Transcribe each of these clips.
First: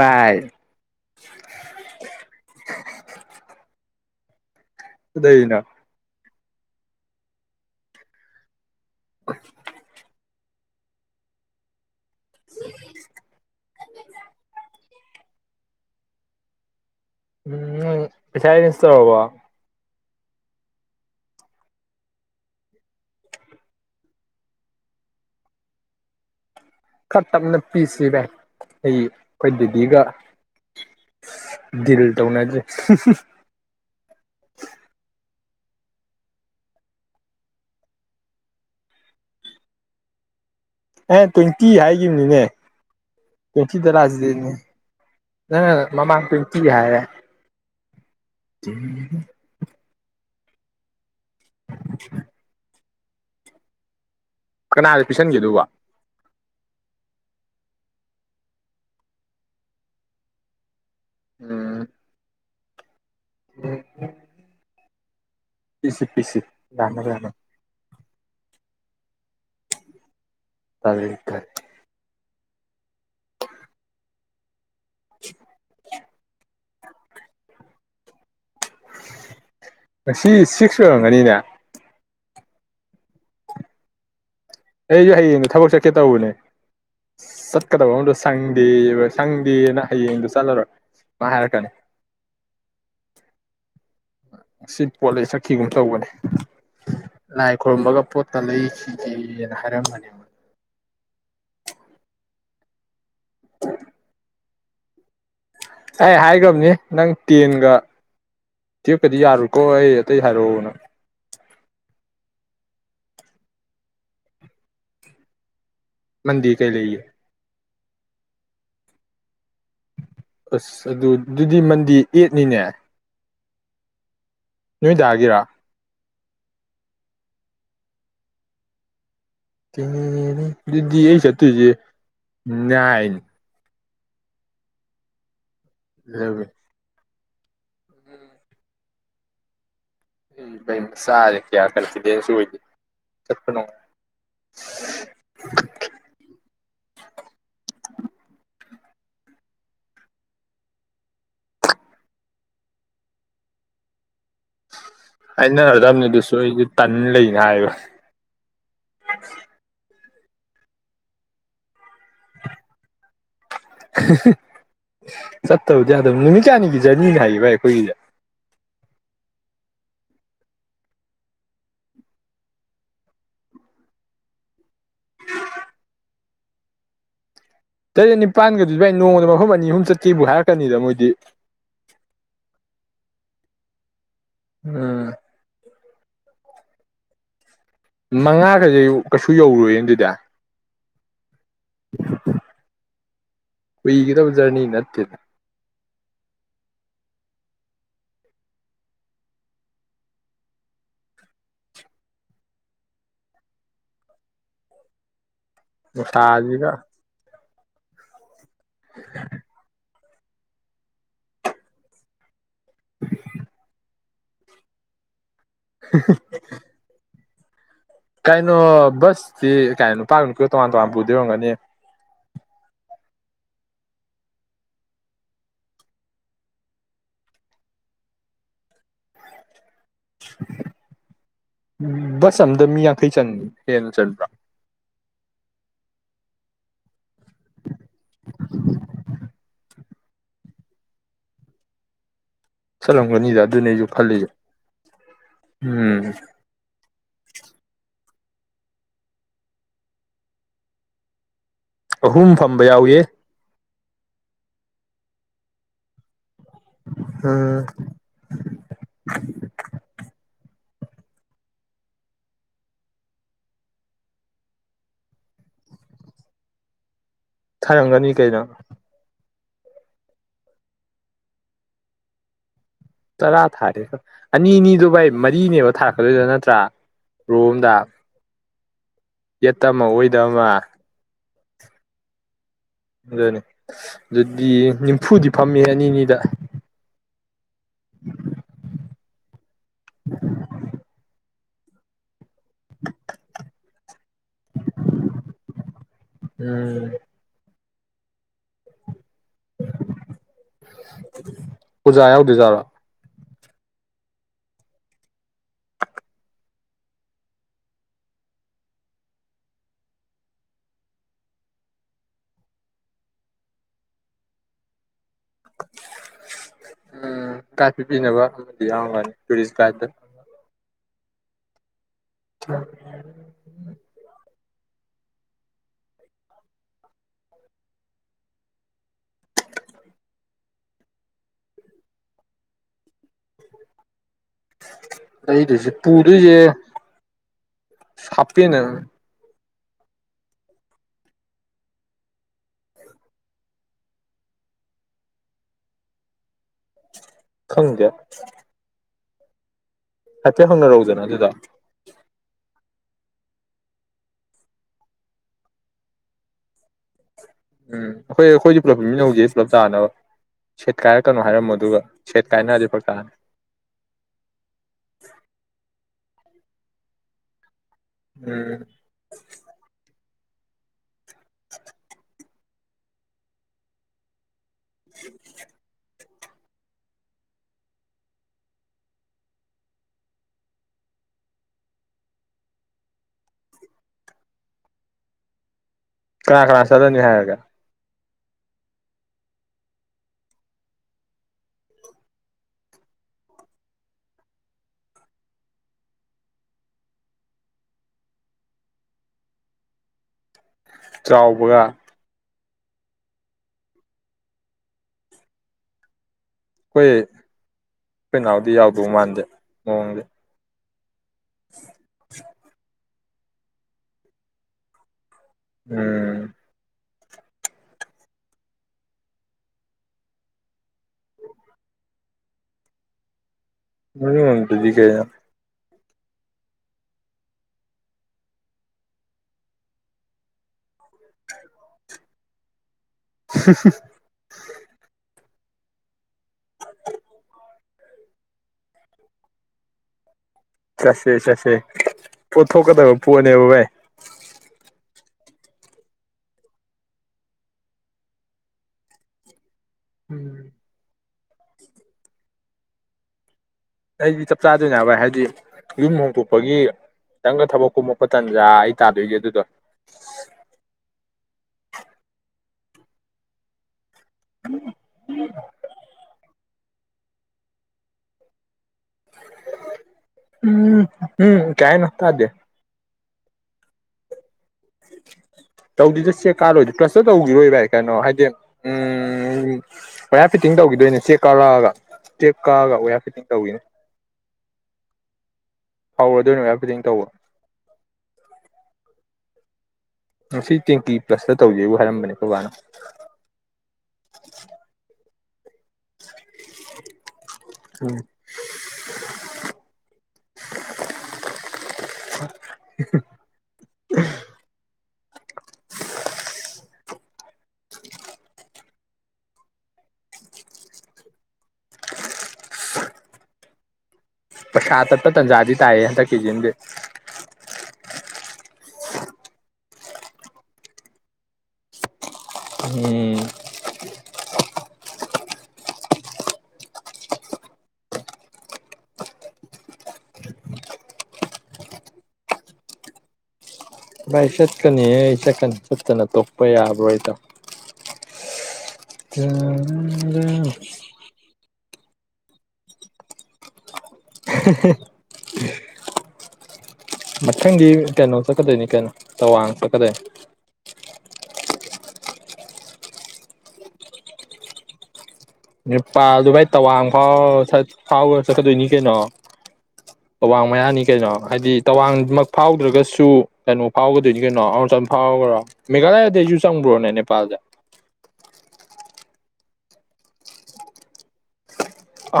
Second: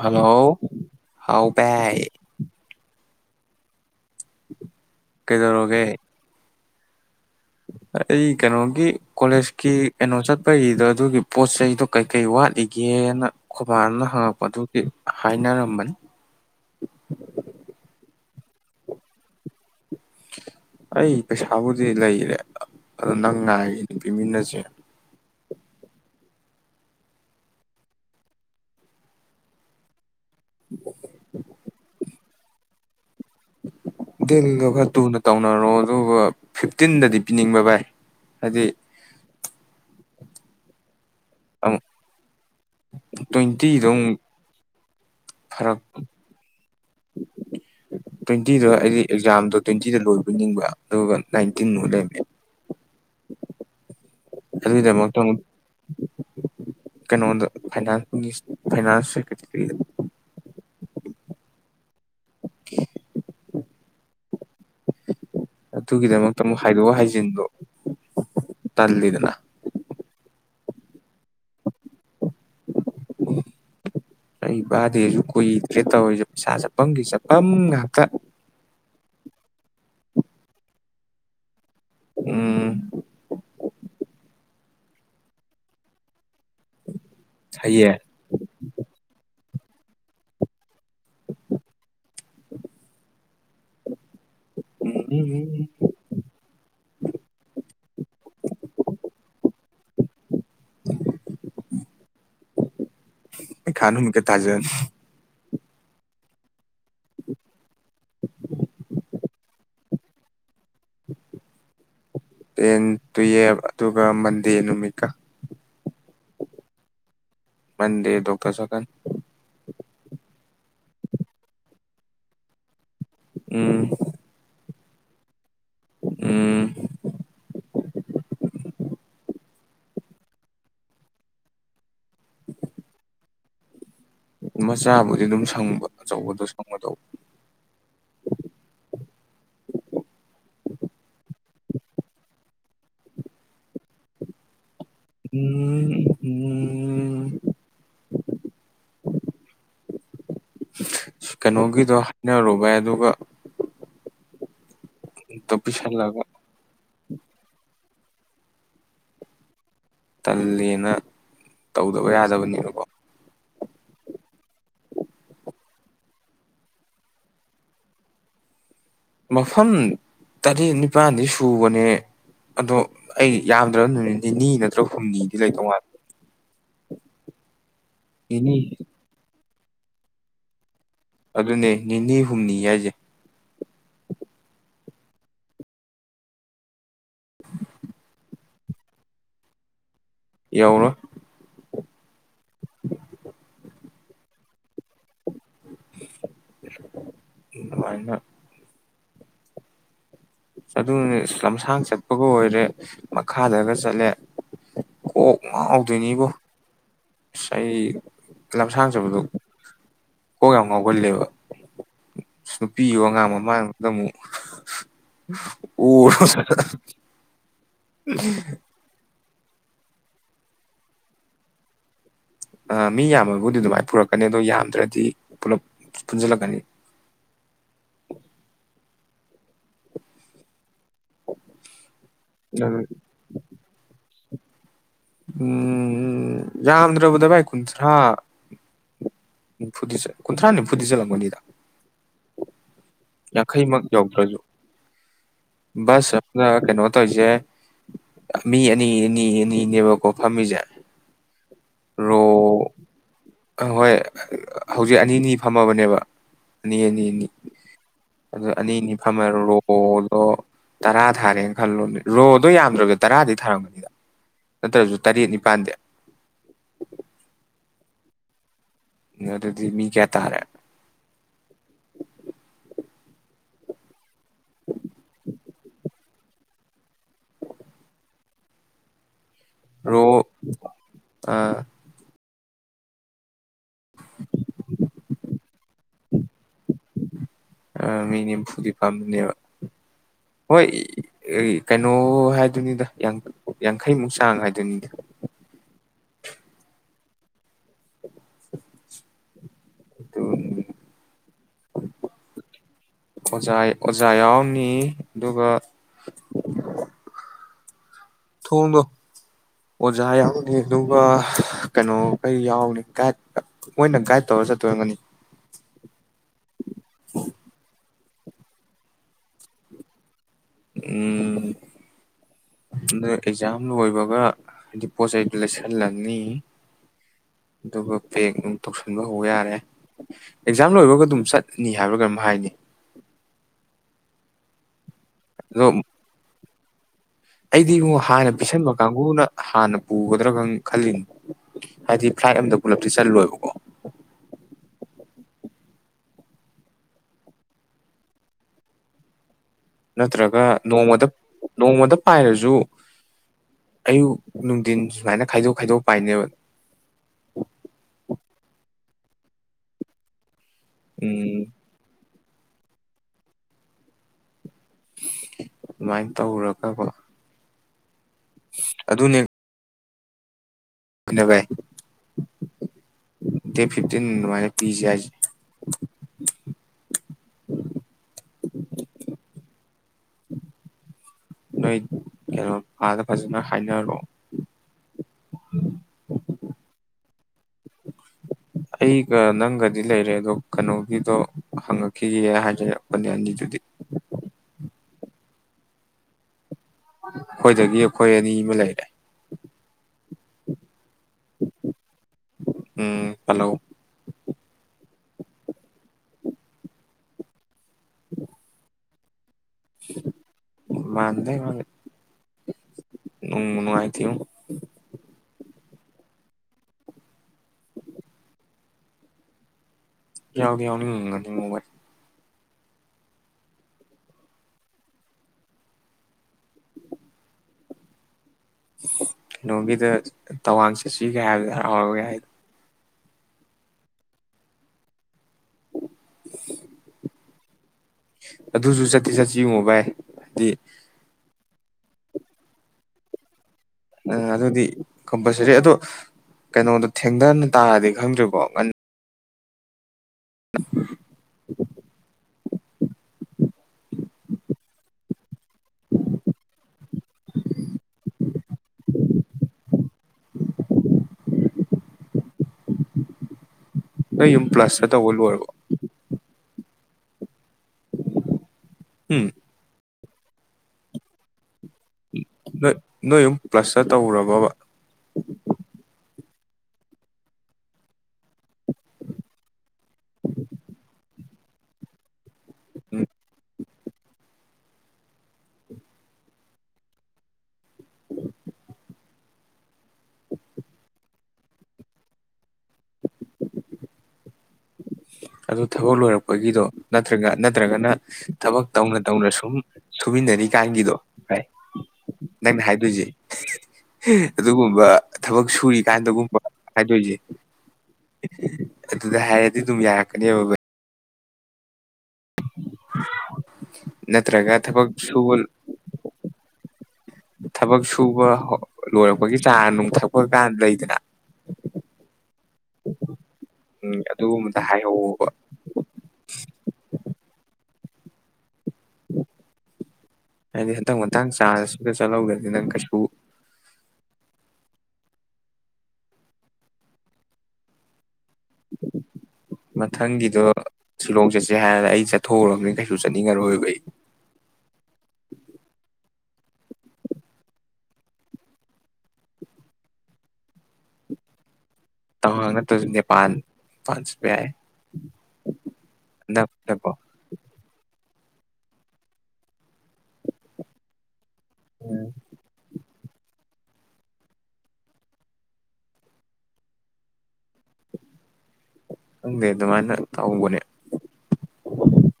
Hello ꯍꯥꯎꯚꯥꯏ꯫ ꯀꯩꯗꯧꯔꯤꯅꯣ ꯀꯩꯗꯧꯔꯒꯦ꯫ ꯑꯩ ꯀꯩꯅꯣꯒꯤ꯫ ꯀꯣꯂꯦꯖꯀꯤ ꯀꯩꯅꯣ ꯆꯠ꯫ ꯀꯔꯤꯗꯣ ꯑꯗꯨꯒꯤ ꯄꯣꯠ ꯆꯩꯗꯣ ꯀꯩꯀꯩ ꯋꯥꯠꯂꯤꯒꯦꯅ ꯈꯕꯥꯅ ꯍꯪꯉꯛꯄ ꯑꯗꯨꯒꯤ ꯍꯥꯏꯅꯔꯝꯕꯅꯤ꯫ ꯎꯝ ꯅꯪ ꯄꯩꯁꯥ ꯑꯦꯔ‌ꯦꯟꯁ ꯇꯧꯔꯕ꯭ꯔ‌ꯣ꯫ ꯑꯩ ꯄꯩꯁꯥꯕꯨꯗꯤ ꯂꯩꯔꯦ ꯑ ꯅꯪ ꯉꯥꯏꯔꯤꯅꯦ ꯄꯤꯃꯤꯟꯅꯁꯦ꯫ ꯈꯔ ꯇꯞꯅ ꯄꯤꯁꯤꯚꯥꯏ ꯑꯩ ꯑꯩꯈꯣꯏ ꯗꯦꯗꯤꯒ꯫ ꯗꯜ ꯇꯧꯅꯗ꯭ꯔꯤ꯫ ꯍꯨꯝ-ꯍꯨꯝ꯫ ꯗꯤꯜꯗꯨ ꯈꯔ ꯇꯨꯅ ꯇꯧꯅꯔꯣ ꯑꯗꯨꯒ ꯐꯤꯞꯇꯤꯟꯗꯗꯤ ꯄꯤꯅꯤꯡꯕ ꯚꯥꯏ ꯍꯥꯏꯗꯤ꯫ ꯑꯦ ꯇ꯭ꯋꯦꯟꯇꯤ ꯑꯃꯨꯛ ꯍꯥꯏꯒꯤꯈꯤꯕꯅꯤꯅꯦ ꯇ꯭ꯋꯦꯟꯇꯤ ꯇ꯭ꯋꯦꯟꯇꯤꯗꯣ ꯑꯃꯨꯛ ꯇꯔꯥꯁꯤꯗꯩꯅꯦ ꯅꯪ ꯐꯔꯛ ꯃꯃꯥꯡ ꯇ꯭ꯋꯦꯟꯇꯤ ꯍꯥꯏꯔꯦ ꯇ꯭ꯋꯦꯟꯇꯤꯗꯣ ꯑꯩꯗꯤ ꯑꯦꯛꯖꯥꯝꯗꯣ ꯇ꯭ꯋꯦꯟꯇꯤ ꯁꯤꯗ ꯂꯣꯏꯕꯣꯏ ꯅꯤꯡꯕ ꯑꯗꯨꯒ ꯅꯥꯏꯟꯇꯤꯟ ꯅꯣ ꯂꯩ ꯀꯅꯥꯗ ꯑꯗꯨꯒꯤꯗꯃꯛꯇ ꯑꯃꯨꯛ ꯄꯤꯁꯟꯒꯦꯗꯨꯕ ꯀꯩꯅꯣꯗ ꯐꯅꯥꯟ ꯐꯥꯏꯅꯥꯟꯁ ꯁꯦꯀ꯭ꯔꯦꯇꯔꯤꯗ ꯎꯝ [unintelligible] [unintelligible] ꯄꯤꯁꯤ ꯄꯤꯁꯤ ꯑꯗꯨꯒꯤꯗꯃꯛꯇ ꯑꯃꯨꯛ ꯍꯥꯏꯗꯣꯛꯑꯣ ꯌꯥꯅꯕ ꯌꯥꯅꯕ ꯍꯥꯏꯖꯤꯟꯗꯣ ꯇꯜꯗꯤꯅ [unintelligible] [unintelligible] ꯕꯥꯔꯗꯦꯁꯨ ꯀꯨꯏꯗ꯭ꯔꯦ ꯇꯧꯔꯤꯁꯦ ꯄꯩꯁꯥ ꯆꯠꯐꯝꯒꯤ ꯆꯠꯐꯝ ꯉꯥꯛꯇ ꯉꯁꯤ ꯁꯤꯛꯁ ꯑꯣꯏꯔꯝꯒꯅꯤꯅꯦ ꯎꯝ ꯑꯩꯁꯨ ꯍꯌꯦꯡ ꯊꯕꯛ ꯆꯠꯀꯦ ꯇꯧꯕꯅꯦ ꯆꯠꯀꯗꯕ ꯍꯌꯦꯡ ꯑꯝꯗꯣ ꯁꯪꯗꯦꯕ [unintelligible] ꯍꯌꯦꯡꯗꯨ ꯆꯠꯂꯔꯣꯏ ꯃꯥ ꯍꯥꯏꯔꯛꯀꯅꯤ ꯑꯁꯤ ꯄꯣꯠꯂ ꯆꯛꯈꯤꯒꯨꯝ ꯇꯧꯕꯅꯤ ꯂꯥꯏ ꯈꯨꯔꯨꯝꯕꯒ ꯄꯣꯠꯀ ꯂꯩꯈꯤꯒꯦꯅ ꯍꯥꯏꯔꯝꯕꯅꯦ ꯄꯩꯉꯥ ꯅꯨꯃꯤꯠꯀ ꯇꯥꯖ [unintelligible] ꯑꯩ ꯍꯥꯏꯈ꯭ꯔꯕꯅꯤ ꯅꯪ ꯇꯦꯟꯒ ꯇꯨꯌꯦꯞꯀꯗꯤ ꯌꯥꯔꯨꯀꯣ ꯑꯩ ꯑꯇꯩ ꯍꯥꯏꯔꯛꯎ ꯅ ꯇꯦꯟ ꯇꯨꯌꯦꯜꯐ ꯑꯗꯨꯒ ꯃꯟꯗꯦ ꯅꯨꯃꯤꯠꯀ ꯃꯟꯗꯦ ꯀꯩ ꯂꯩꯒꯦ ꯃꯟꯗꯦ ꯗꯣꯛꯇ ꯆꯠꯀꯅꯤ ꯑꯁ ꯑꯗꯨ ꯑꯗꯨꯗꯤ ꯃꯟꯗꯦ ꯑꯦꯠꯅꯤꯅꯦ ꯎꯝ ꯅꯣꯏꯗꯥꯒꯤꯔ ꯎꯝ [unintelligible] ꯗꯨꯗꯤ ꯑꯩ ꯆꯠꯇꯣꯏꯖꯦ ꯅꯥꯏꯟ ꯃꯆꯥꯕꯨꯗꯤ ꯑꯗꯨꯝ ꯁꯪꯕ ꯑꯆꯧꯕꯗꯣ ꯑꯦꯂꯚꯦꯟ ꯁꯪꯉꯣꯏꯗꯧꯕ ꯏꯕꯩ ꯆꯠꯅꯣ ꯎꯝ ꯎꯝ ꯀꯩꯅꯣꯒꯤꯗꯣ ꯍꯥꯏꯅꯔꯨꯕꯏ ꯑꯗꯨꯒ ꯑꯝꯇ ꯍꯥꯏꯅ ꯔꯗꯝꯅꯤ ꯄꯤꯁꯜꯂꯒ ꯑꯗꯨꯁꯨ ꯑꯩꯗꯤ ꯇꯟ ꯂꯩꯅꯦ ꯍꯥꯏꯕ ꯇꯜꯂꯦꯅ ꯇꯧꯗꯕ ꯌꯥꯗꯕꯅꯦꯕꯀꯣ ꯆꯠꯇꯕꯗꯤ ꯌꯥꯗꯕ ꯅꯨꯃꯤꯠ ꯀꯌꯥꯅꯤꯒꯤ ꯖꯔꯅꯤꯅꯤ ꯍꯥꯏꯒꯦ ꯚꯥꯏ ꯑꯩꯈꯣꯏꯒꯤꯁꯦ ꯃꯐꯝ ꯇꯔꯦꯠ ꯅꯤꯄꯥꯜꯗꯤ ꯁꯨꯕꯅꯦ ꯑꯗꯣ ꯑꯩ ꯌꯥꯝꯗ꯭ꯔꯕ ꯅꯨꯃꯤꯠ ꯅꯤꯅꯤ ꯅꯠꯇ꯭ꯔꯒ ꯍꯨꯝꯅꯤꯗꯤ ꯂꯩꯗꯧ ꯃꯥꯜꯂꯦ ꯀꯩꯅꯣ ꯅꯤꯄꯥꯟ ꯅꯤꯅꯤ ꯒꯗꯨꯗꯤ ꯚꯥꯏ ꯅꯣꯡꯃꯗ ꯃꯐꯝ ꯑ ꯑꯍꯨꯝ ꯆꯠꯀꯦꯕꯨ ꯍꯥꯏꯔꯛꯀꯅꯤꯗ ꯃꯣꯏ ꯑꯗꯨꯅꯦ ꯅꯤꯅꯤ ꯍꯨꯝꯅꯤ ꯍꯥꯏꯖꯦ ꯎꯝ [unintelligible] ꯃꯉꯥꯒꯁꯦ ꯀꯩꯁꯨ ꯌꯧꯔꯣꯏꯅꯦ ꯑꯗꯨꯗꯤ ꯌꯧꯔꯣꯏ ꯀꯨꯏꯒꯗꯕ ꯖ꯭ꯔꯅꯤ ꯅꯠꯇꯦꯗ [inaudible] ꯑꯗꯨꯅꯦ ꯂꯝꯁꯥꯡ ꯆꯠꯄꯒ ꯑꯣꯏꯔꯦ ꯃꯈꯥꯗꯒ ꯆꯠꯂꯦ ꯀꯣꯛ [inaudible] ꯉꯥꯎꯗꯣꯏꯅꯤꯕꯣ ꯁꯥꯥꯖꯤꯒ ꯑꯩ ꯂꯝꯁꯥꯡꯆꯠ ꯑꯗꯨ ꯀꯣꯛ ꯌꯥꯝ ꯉꯥꯎꯒꯜꯂꯦꯕ ꯅꯨꯄꯤ ꯑꯉꯥꯡ ꯃꯃꯥꯡꯗꯨꯗ ꯑꯃꯨꯛ ꯑꯣ [inaudible] ꯀꯥꯏꯅꯣ ꯕꯁ ꯁꯤ ꯀꯩ ꯅꯨꯄꯒ ꯅꯨꯄꯤꯒ ꯇꯣꯉꯥꯟ ꯇꯣꯉꯥꯟ ꯄꯨꯗꯩ ꯑꯣꯏꯔꯝꯒꯅꯤ ꯃꯤ ꯌꯥꯝꯃꯕꯨꯗꯤ ꯑꯗꯨꯃꯥꯏꯅ ꯄꯨꯔꯛꯀꯅꯤ ꯑꯗꯣ ꯌꯥꯝꯗ꯭ꯔꯗꯤ ꯄꯨꯂꯞ ꯄꯨꯟꯁꯤꯜꯂꯛꯀꯅꯤ [unintelligible] ꯕꯁ ꯑꯃꯗ ꯃꯤ ꯌꯥꯡꯈꯩ ꯆꯟ ꯍꯦꯟꯅ ꯆꯟꯕ꯭ꯔꯣ ꯎꯝ ꯌꯥꯝ ꯗꯥꯔꯕꯗ ꯚꯥꯏ ꯀꯨꯟꯊ꯭ꯔꯥ ꯐꯨꯗꯤ ꯀꯨꯟꯊ꯭ꯔꯥ ꯅꯤꯝꯐꯨꯗꯤ ꯆꯠꯂꯝꯒꯅꯤꯗ ꯆꯂꯝꯒꯅꯤꯗ ꯑꯗꯨꯅꯦ ꯌꯥꯡꯈꯩꯃꯛ ꯑꯩꯁꯨ ꯈꯜꯂꯤꯁꯦ ꯌꯧꯗ꯭ꯔꯁꯨ ꯎꯝ ꯕꯁ ꯑꯃꯅ ꯀꯩꯅꯣ ꯇꯧꯔꯤꯁꯦ ꯃꯤ ꯑꯅꯤ ꯑꯅꯤ ꯑꯅꯤꯅꯦꯕ ꯀꯣ ꯐꯝꯃꯤꯖꯦ ꯑꯍꯨꯝ ꯐꯝꯕ ꯌꯥꯎꯋꯦꯍꯦ ꯑꯍꯣꯏ ꯍꯧꯖꯤꯛ ꯑꯅꯤꯅꯤ ꯐꯝꯃꯕꯅꯦꯕ ꯑꯅꯤ ꯑꯅꯤꯅꯤ ꯎꯝ ꯑꯗꯨ ꯑꯅꯤ ꯑꯅꯤ ꯐꯝꯃ ꯔꯣꯗꯣ ꯇꯔꯥ ꯊꯥꯔꯦꯅ ꯈꯜꯂꯣꯅꯦ ꯔꯣꯗꯣ ꯌꯥꯝꯗ꯭ꯔꯕꯗ ꯇꯔꯥꯗꯤ ꯊꯥꯔꯝꯒꯅꯤꯗ ꯅꯠꯇ꯭ꯔꯁꯨ ꯇꯔꯦꯠ ꯅꯤꯄꯥꯜꯗꯤ ꯊꯔꯝꯒꯅꯤ ꯀꯩꯅꯣ ꯑꯗꯨꯗꯤ ꯃꯤ ꯀꯌꯥ ꯇꯥꯔꯦ ꯇꯔꯥ ꯊꯥꯔꯦꯗ ꯑꯅꯤꯅꯤꯗꯨ ꯕꯥꯏ ꯃꯔꯤꯅꯦꯕ ꯊꯥꯔꯛ ꯑꯗꯨꯗꯤ ꯅꯠꯇ꯭ꯔ ꯔꯣ ꯑꯃꯗ ꯌꯦꯠꯇ ꯑꯃ ꯑꯣꯏꯗ ꯑꯃ ꯑꯥ ꯑꯗꯨꯅꯤ ꯑꯗꯨꯗꯤ ꯅꯤꯝꯐꯨꯗꯤ ꯐꯝꯃꯤ ꯑꯅꯤꯅꯤꯗ ꯑ ꯃꯤ ꯅꯤꯐꯨꯗꯤ ꯐꯝꯅꯦ ꯍꯣꯏ ꯎꯝ ꯀꯩꯅꯣ ꯍꯥꯏ ꯑꯗꯨꯅꯤꯗ ꯌꯥꯡꯈꯩꯃꯨꯛ ꯆꯥꯡ ꯍꯥꯏꯗꯨꯅꯤꯗ ꯎꯝ ꯇꯨ ꯄꯨꯖꯥ ꯌꯥꯎꯗꯖꯥꯔꯣ ꯑꯣꯖꯥ ꯑꯣꯖꯥ ꯌꯥꯎꯅꯤ ꯑꯗꯨꯒ ꯊꯣꯡꯗꯣ ꯑꯣꯖꯥ ꯌꯥꯎꯅꯤ ꯑꯗꯨꯒ ꯀꯩꯅꯣꯈꯩ ꯌꯥꯎꯅꯤ ꯒ ꯃꯣꯏꯅ ꯒꯥꯏꯗ ꯇꯧꯔ ꯆꯠꯇꯣꯏꯔꯝꯅꯤ ꯎꯝ ꯒꯥꯢꯠ ꯄꯤꯅꯕ ꯑꯃꯗꯤ ꯌꯥꯎꯒꯔꯅꯤ ꯇꯨꯔꯤꯁ ꯒꯥꯏꯗꯠꯇ ꯎꯝ ꯑ ꯑꯦꯛꯖꯥꯝ ꯂꯣꯏꯕꯒ ꯍꯥꯏꯗꯤ ꯄꯣꯠ ꯆꯩꯗ ꯂꯩꯁꯜꯂꯅꯤ ꯑꯗꯨꯒ ꯄꯦꯛ ꯑꯗꯨ ꯇꯧꯁꯟꯕ ꯍꯧꯕ ꯌꯥꯔꯦ ꯑꯦꯛꯖꯥꯝ ꯂꯣꯏꯕꯒ ꯑꯗꯨꯝ ꯆꯠꯅꯤ ꯍꯥꯏꯕꯥ ꯀꯔꯤꯝ ꯍꯥꯏꯅꯤ [unintelligible] ꯑꯩꯗꯨꯁꯨ ꯄꯨꯗꯣꯏꯁꯦ ꯑꯩꯗꯤꯉꯣ ꯍꯥꯟꯅ ꯍꯥꯞꯄꯦꯟꯅ ꯄꯤꯁꯟꯕ ꯀꯥꯡꯕꯨꯅ ꯍꯥꯟꯅ ꯄꯨꯒꯗ꯭ꯔꯥꯒ ꯈꯜꯂꯤꯅꯤ ꯍꯥꯏꯗꯤ ꯐ꯭ꯂꯥꯏꯠ ꯑꯝꯗ ꯄꯨꯂꯞꯇꯤ ꯆꯜꯂꯣꯏꯕꯀꯣ ꯈꯪꯗꯦ ꯅꯠꯇ꯭ꯔꯒ ꯍꯥꯏꯐꯦꯠ ꯍꯪꯅꯔꯧꯗꯅ ꯅꯣꯡꯃꯗ ꯑꯗꯨꯗ ꯅꯣꯡꯃꯗ ꯄꯥꯏꯔꯁꯨ ꯑꯌꯨꯛ ꯅꯨꯡꯊꯤꯜ ꯁꯨꯃꯥꯏꯅ ꯈꯥꯏꯗꯣꯛ ꯈꯥꯏꯗꯣꯛ ꯄꯥꯏꯅꯦꯕ ꯎꯝ ꯑꯩꯈꯣꯏ ꯑꯩꯈꯣꯏꯗꯤ ꯄꯨꯂꯞ ꯄꯨꯟꯃꯤꯅ ꯍꯧꯁꯦ ꯄꯨꯂꯞ ꯆꯥꯅꯕ ꯁꯦꯠ ꯀꯥꯏꯔꯛꯀꯅꯣ ꯎꯝ ꯍꯥꯏꯔꯝꯃꯣ ꯑꯗꯨꯒ ꯁꯦꯠ ꯀꯥꯏꯅꯔꯗꯤ ꯐꯔꯛ ꯇꯥꯅꯤ [unintelligible] ꯑꯗꯨꯃꯥꯏꯅ ꯇꯧꯔꯒꯀꯣ ꯎꯝ ꯑꯗꯣ ꯕꯥꯢ ꯗꯦꯠ ꯐꯤꯞꯇꯤꯟ ꯑꯗꯨꯃꯥꯏꯅ ꯄꯤꯖꯦ ꯍꯥꯏꯖꯤꯅꯦ ꯅꯣꯏ ꯀꯩꯅꯣ ꯄꯥꯥꯗ ꯐꯖꯅ ꯍꯥꯏꯅꯔꯣ ꯀ ꯀ꯭ꯔ ꯆꯗꯅꯅꯤ ꯍꯥꯏ [inaudible] ꯑꯩꯒ ꯅꯪꯒꯗꯤ ꯂꯩꯔꯦ ꯑꯗꯣ ꯀꯩꯅꯣꯒꯤꯗꯣ ꯍꯪꯉꯛꯈꯤꯒꯦ ꯍꯥꯏꯖꯔꯦ ꯄꯣꯗꯌꯥꯟꯒꯤꯗꯨꯗꯤ ꯑꯩꯈꯣꯏꯗꯒꯤ ꯑꯩꯈꯣꯏ ꯑꯅꯤ ꯑꯃ ꯂꯩꯔꯦ ꯆꯥꯎꯕꯒ ꯎꯝ ꯍꯦꯜꯂꯣ ꯍꯣꯏ ꯄꯅꯎꯗꯤ ꯌꯥꯎ ꯕꯃꯥꯟꯗꯦ ꯑ ꯎꯝ ꯃꯗ ꯃꯥ ꯅꯨꯡ ꯅꯨꯡꯉꯥꯏ ꯇꯨ ꯎꯝ ꯌꯥꯎꯗꯤ ꯌꯥꯎꯅꯤꯡ ꯃꯣꯕꯥꯏꯜ ꯎꯇꯗꯤ ꯀ ꯀꯩꯅꯣꯒꯤꯗ ꯇꯋꯥꯡ ꯆꯠꯁꯤꯒꯩ ꯍꯥꯏꯕꯗ ꯍꯔꯥꯎꯔꯒꯦ ꯍꯥꯏꯗꯣ [inaudible] ꯑꯗꯨꯁꯨ ꯆꯠꯁꯤ ꯆꯠꯁꯤ ꯌꯦꯡꯉꯣ ꯚꯥꯏ ꯍꯥꯏꯗꯤ ꯁꯠꯁꯦ ꯁꯠꯁꯦ ꯄꯣꯠꯊꯣꯛꯀꯗꯕ ꯄꯣꯠꯅꯦꯕ ꯚꯥꯏ ꯑꯗꯨꯗꯤ ꯀꯝꯄꯜꯁꯔꯤ ꯑꯗꯣ ꯀꯩꯅꯣꯗꯣ ꯊꯦꯡꯊꯅ ꯇꯥꯔꯗꯤ ꯈꯪꯗ꯭ꯔꯤꯕꯣ ꯉ ꯎꯝ ꯑꯩꯗꯤ ꯆꯞ ꯆꯥꯗꯅꯦ ꯍꯥꯏ ꯚꯥꯏ ꯍꯥꯏꯗꯤ ꯌꯨꯝ ꯍꯣꯡꯗꯣꯛꯄꯒꯤ ꯈꯤꯇꯪꯒ ꯊꯕꯛ ꯀꯨꯝꯃꯛꯄ ꯇꯟꯖꯥ ꯑꯩ ꯇꯥꯗꯣꯏꯒꯦ ꯑꯗꯨꯗꯣ ꯅꯣꯏ ꯌꯨꯝ ꯄ꯭ꯂꯁꯇ ꯇꯧꯕ ꯂꯣꯏꯔꯕꯣ ꯎꯝ ꯎꯝ ꯍꯝ ꯀꯌꯥꯏ ꯅ ꯊꯗꯦ ꯅꯣꯏ ꯅꯣꯏ ꯌꯨꯝ ꯄ꯭ꯂꯁꯇ ꯇꯧꯔꯕꯕ ꯀꯥꯂꯣꯏꯗꯤ ꯄ꯭ꯂꯁꯇ ꯇꯧꯈꯤꯔꯣꯏ ꯚꯏ ꯀꯩꯅꯣ ꯍꯥꯏꯗꯤ ꯎꯝ ꯄꯨꯔꯥ ꯐꯤꯠꯇꯤꯡ ꯇꯧꯈꯤꯗꯣꯏꯅꯦ ꯆꯦꯛ ꯀꯧꯔꯛꯑꯒ ꯀꯥꯒ ꯑꯣꯌꯥ ꯎꯝ ꯐꯤꯠꯇꯤꯡ ꯇꯧꯋꯤꯅꯦ ꯍꯧꯔꯣ ꯑꯗꯨꯏ ꯅꯨꯅꯨꯡ ꯍꯥꯏꯥꯏꯐꯗꯤꯡ ꯇꯧꯕ [inaudible] ꯃꯁꯤ ꯇꯦꯡꯀꯤ ꯄ꯭ꯂꯁꯇ ꯇꯧꯒꯦꯕꯨ ꯍꯥꯏꯔꯝꯕꯅꯦ ꯕꯥꯅ ꯑꯗꯨ ꯊꯕꯛ ꯂꯣꯏꯔꯛꯄꯒꯤꯗꯣ ꯅꯠꯇ꯭ꯔꯒ ꯅꯠꯇ꯭ꯔꯒꯅ ꯎꯝ ꯊꯕꯛ ꯇꯧꯅ ꯇꯧꯅ ꯁꯨꯝ ꯁꯨꯃꯤꯟꯅꯔꯤꯀꯥꯟꯒꯤꯗꯣ ꯍꯥꯏ ꯅꯪꯅ ꯍꯥꯏꯗꯣꯏꯁꯦ ꯑꯗꯨꯒꯨꯝꯕ ꯊꯕꯛ ꯁꯨꯔꯤ ꯀꯥꯟꯗꯒꯨꯝꯕ ꯍꯥꯏꯗꯣꯏꯁꯦ꯫ ꯑꯗꯨꯗ ꯍꯥꯏꯔꯗꯤ ꯑꯗꯨꯝ ꯌꯥꯔꯛꯀꯅꯦꯕ [inaudible] ꯊꯕꯛ ꯄꯩꯁꯥꯇꯠꯇ ꯁꯨꯕ ꯇꯖꯥꯗꯤ ꯇꯥꯌꯦ ꯍꯟꯗꯛꯀꯤ ꯁꯤꯝꯗꯤ꯫ ꯊꯕꯛ ꯁꯨꯕ ꯍꯧ ꯂꯣꯏꯔꯛꯄꯒꯤ ꯆꯥ ꯅꯨꯡꯊꯛꯄ ꯀꯥꯟ ꯂꯩꯗꯅ ꯎꯝ ꯎꯝ ꯑꯗꯨꯒꯨꯝꯕꯗ ꯍꯥꯏꯍꯧ ꯑꯣꯕ ꯍꯥꯏꯗꯤ ꯍꯟꯇꯛ ꯃꯇꯥꯡ ꯆꯥꯟꯁꯁꯤꯗ ꯆꯠꯍꯧꯗ꯭ꯔꯗꯤ ꯅꯪ ꯀꯩꯁꯨ ꯚꯥꯏ ꯆꯠꯀꯅꯤꯍꯦ ꯑꯩ ꯆꯠꯀꯅꯤ ꯆꯠꯇꯅ ꯇꯣꯛꯄ ꯌꯥꯕ꯭ꯔꯣꯏꯇ ꯇꯔꯥ ꯔꯥ ꯔ ꯑꯩ ꯍꯥꯏꯔ ꯑꯩ ꯆꯠꯊꯣꯛꯎꯔꯕꯅꯤꯅ ꯀꯩꯁꯨ ꯆꯠꯅꯤꯡꯉꯔꯣꯏꯕ ꯑꯩ꯫ ꯑꯍꯦ ꯍꯦ ꯍ ꯃꯊꯪꯒꯤ ꯀꯩꯅꯣ ꯆꯠꯀꯗꯣꯏꯅꯤ ꯀꯩꯅꯣ ꯇꯋꯥꯡ ꯆꯠꯀꯗꯣꯏ ꯇꯋꯥꯡ ꯅꯠꯇ꯭ꯔꯁꯨ ꯅꯦꯄꯥꯟ ꯅꯦꯄꯥꯟ ꯆꯠꯄ ꯌꯥꯏꯌꯦ꯫ ꯅꯦꯄꯥꯜꯗꯨ ꯚꯥꯏ ꯇꯋꯥꯡ ꯐꯥꯎꯔ ꯆꯠ ꯐꯥꯎꯔ ꯆꯠꯀꯥꯗꯣꯏꯅꯤ ꯀꯩꯅꯣ ꯇꯋꯥꯡ ꯃꯌꯥꯅꯤ ꯀꯩꯅꯣ ꯍꯥꯏꯗꯤ ꯇꯋꯥꯡꯃꯛ ꯐꯥꯎꯗ꯭ꯔꯒꯁꯨ ꯁꯨ ꯀꯩꯅꯣ ꯐꯥꯎꯒꯗꯣꯏꯅꯤ ꯀꯩꯅꯣ ꯑꯔꯨꯅꯆꯜ ꯐꯥꯎꯈ꯭ꯔꯣ ꯃꯦꯘꯥꯂꯌꯥꯗꯩꯁꯨ ꯆꯪꯕ꯭ꯔꯣꯅꯦ ꯅꯦꯄꯥꯜꯁꯦ ꯈꯪꯗꯦ ꯑꯗꯨꯃꯥꯏꯅ ꯇꯧꯕꯅꯦ꯫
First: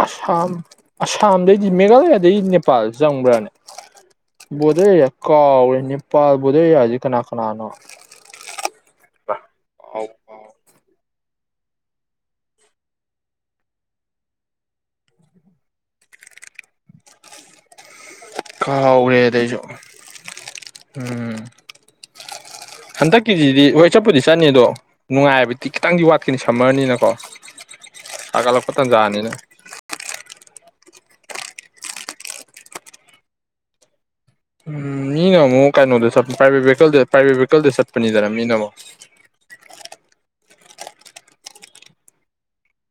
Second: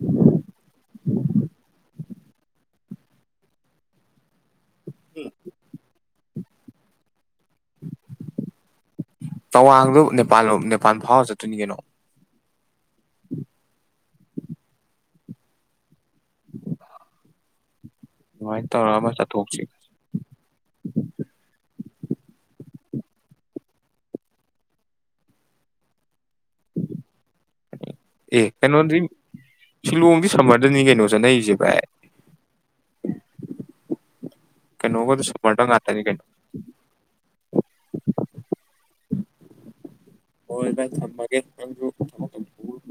ꯑꯁꯥꯝ ꯑꯁꯥꯝꯗꯩꯗꯤ ꯃꯦꯘꯥꯂꯌꯥꯗꯩ ꯅꯦꯄꯥꯜ ꯆꯪꯕ꯭ꯔꯥꯅꯦ ꯚꯣꯗꯔ ꯑꯦꯔꯤꯌꯥ ꯀꯥꯎꯈ꯭ꯔꯦ ꯅꯦꯄꯥꯜ ꯚꯣꯗꯔ ꯑꯦꯔꯤꯌꯥꯁꯦ ꯀꯅꯥ ꯀꯅꯥꯅꯣ꯫ ꯇꯋꯥꯡꯗꯨ ꯅꯦꯄꯥꯜ ꯅꯦꯄꯥꯟ ꯐꯥꯎꯔ ꯆꯠ ꯇꯨꯟꯅꯤꯒꯅꯣ [inaudible] ꯑꯗꯨꯃꯥꯏꯅ ꯇꯧꯔꯒ ꯑꯃ ꯀꯥꯎꯒ꯭ꯔꯦꯗ ꯑꯩꯁꯨ ꯆꯠꯊꯣꯛꯁꯤ ꯎꯝ ꯍꯟꯗꯛꯀꯤꯁꯤꯗꯤ ꯍꯣꯏ ꯆꯠꯄꯨꯗꯤ ꯆꯠꯅꯤ ꯑꯗꯣ ꯅꯨꯡꯉꯥꯏꯕꯗꯤ ꯈꯤꯇꯪꯗꯤ ꯋꯥꯠ ꯈꯤꯅꯤ ꯁꯝꯃꯔꯅꯤꯅꯀꯣ ꯑꯦ ꯁꯥꯒꯠꯂꯛꯄ ꯀꯩꯅꯣꯗꯤ ꯇꯥꯟꯖꯥꯅꯤꯅ꯫ ꯁꯤꯂꯣꯡꯗꯤ ꯁꯝꯃꯔꯗꯅꯤ ꯀꯣꯅꯣ ꯆꯠꯅꯩꯁꯦ ꯚꯥꯏ꯫ ꯎꯝ ꯀꯩꯅꯣꯒꯗꯣ ꯃꯤꯅ ꯁꯝꯃꯔꯗ ꯑꯃꯨꯛ ꯉꯥꯛꯇꯅꯤ ꯀꯩꯅꯣꯗ ꯀꯩꯅꯣ ꯆꯠꯄ ꯄ꯭ꯔꯥꯏꯚꯦꯠ ꯚꯦꯗ ꯄ꯭ꯔꯥꯏꯚꯦꯠ ꯚꯦꯀꯜꯗ ꯆꯠꯄꯅꯤꯗꯅ ꯃꯤꯅ ꯑꯃꯨꯛ꯫ ꯍꯣꯏ ꯚꯥꯏ ꯊꯝꯃꯒꯦ ꯅꯣꯁꯨ ꯊꯕꯛ ꯇꯧꯖꯧꯔꯣ꯫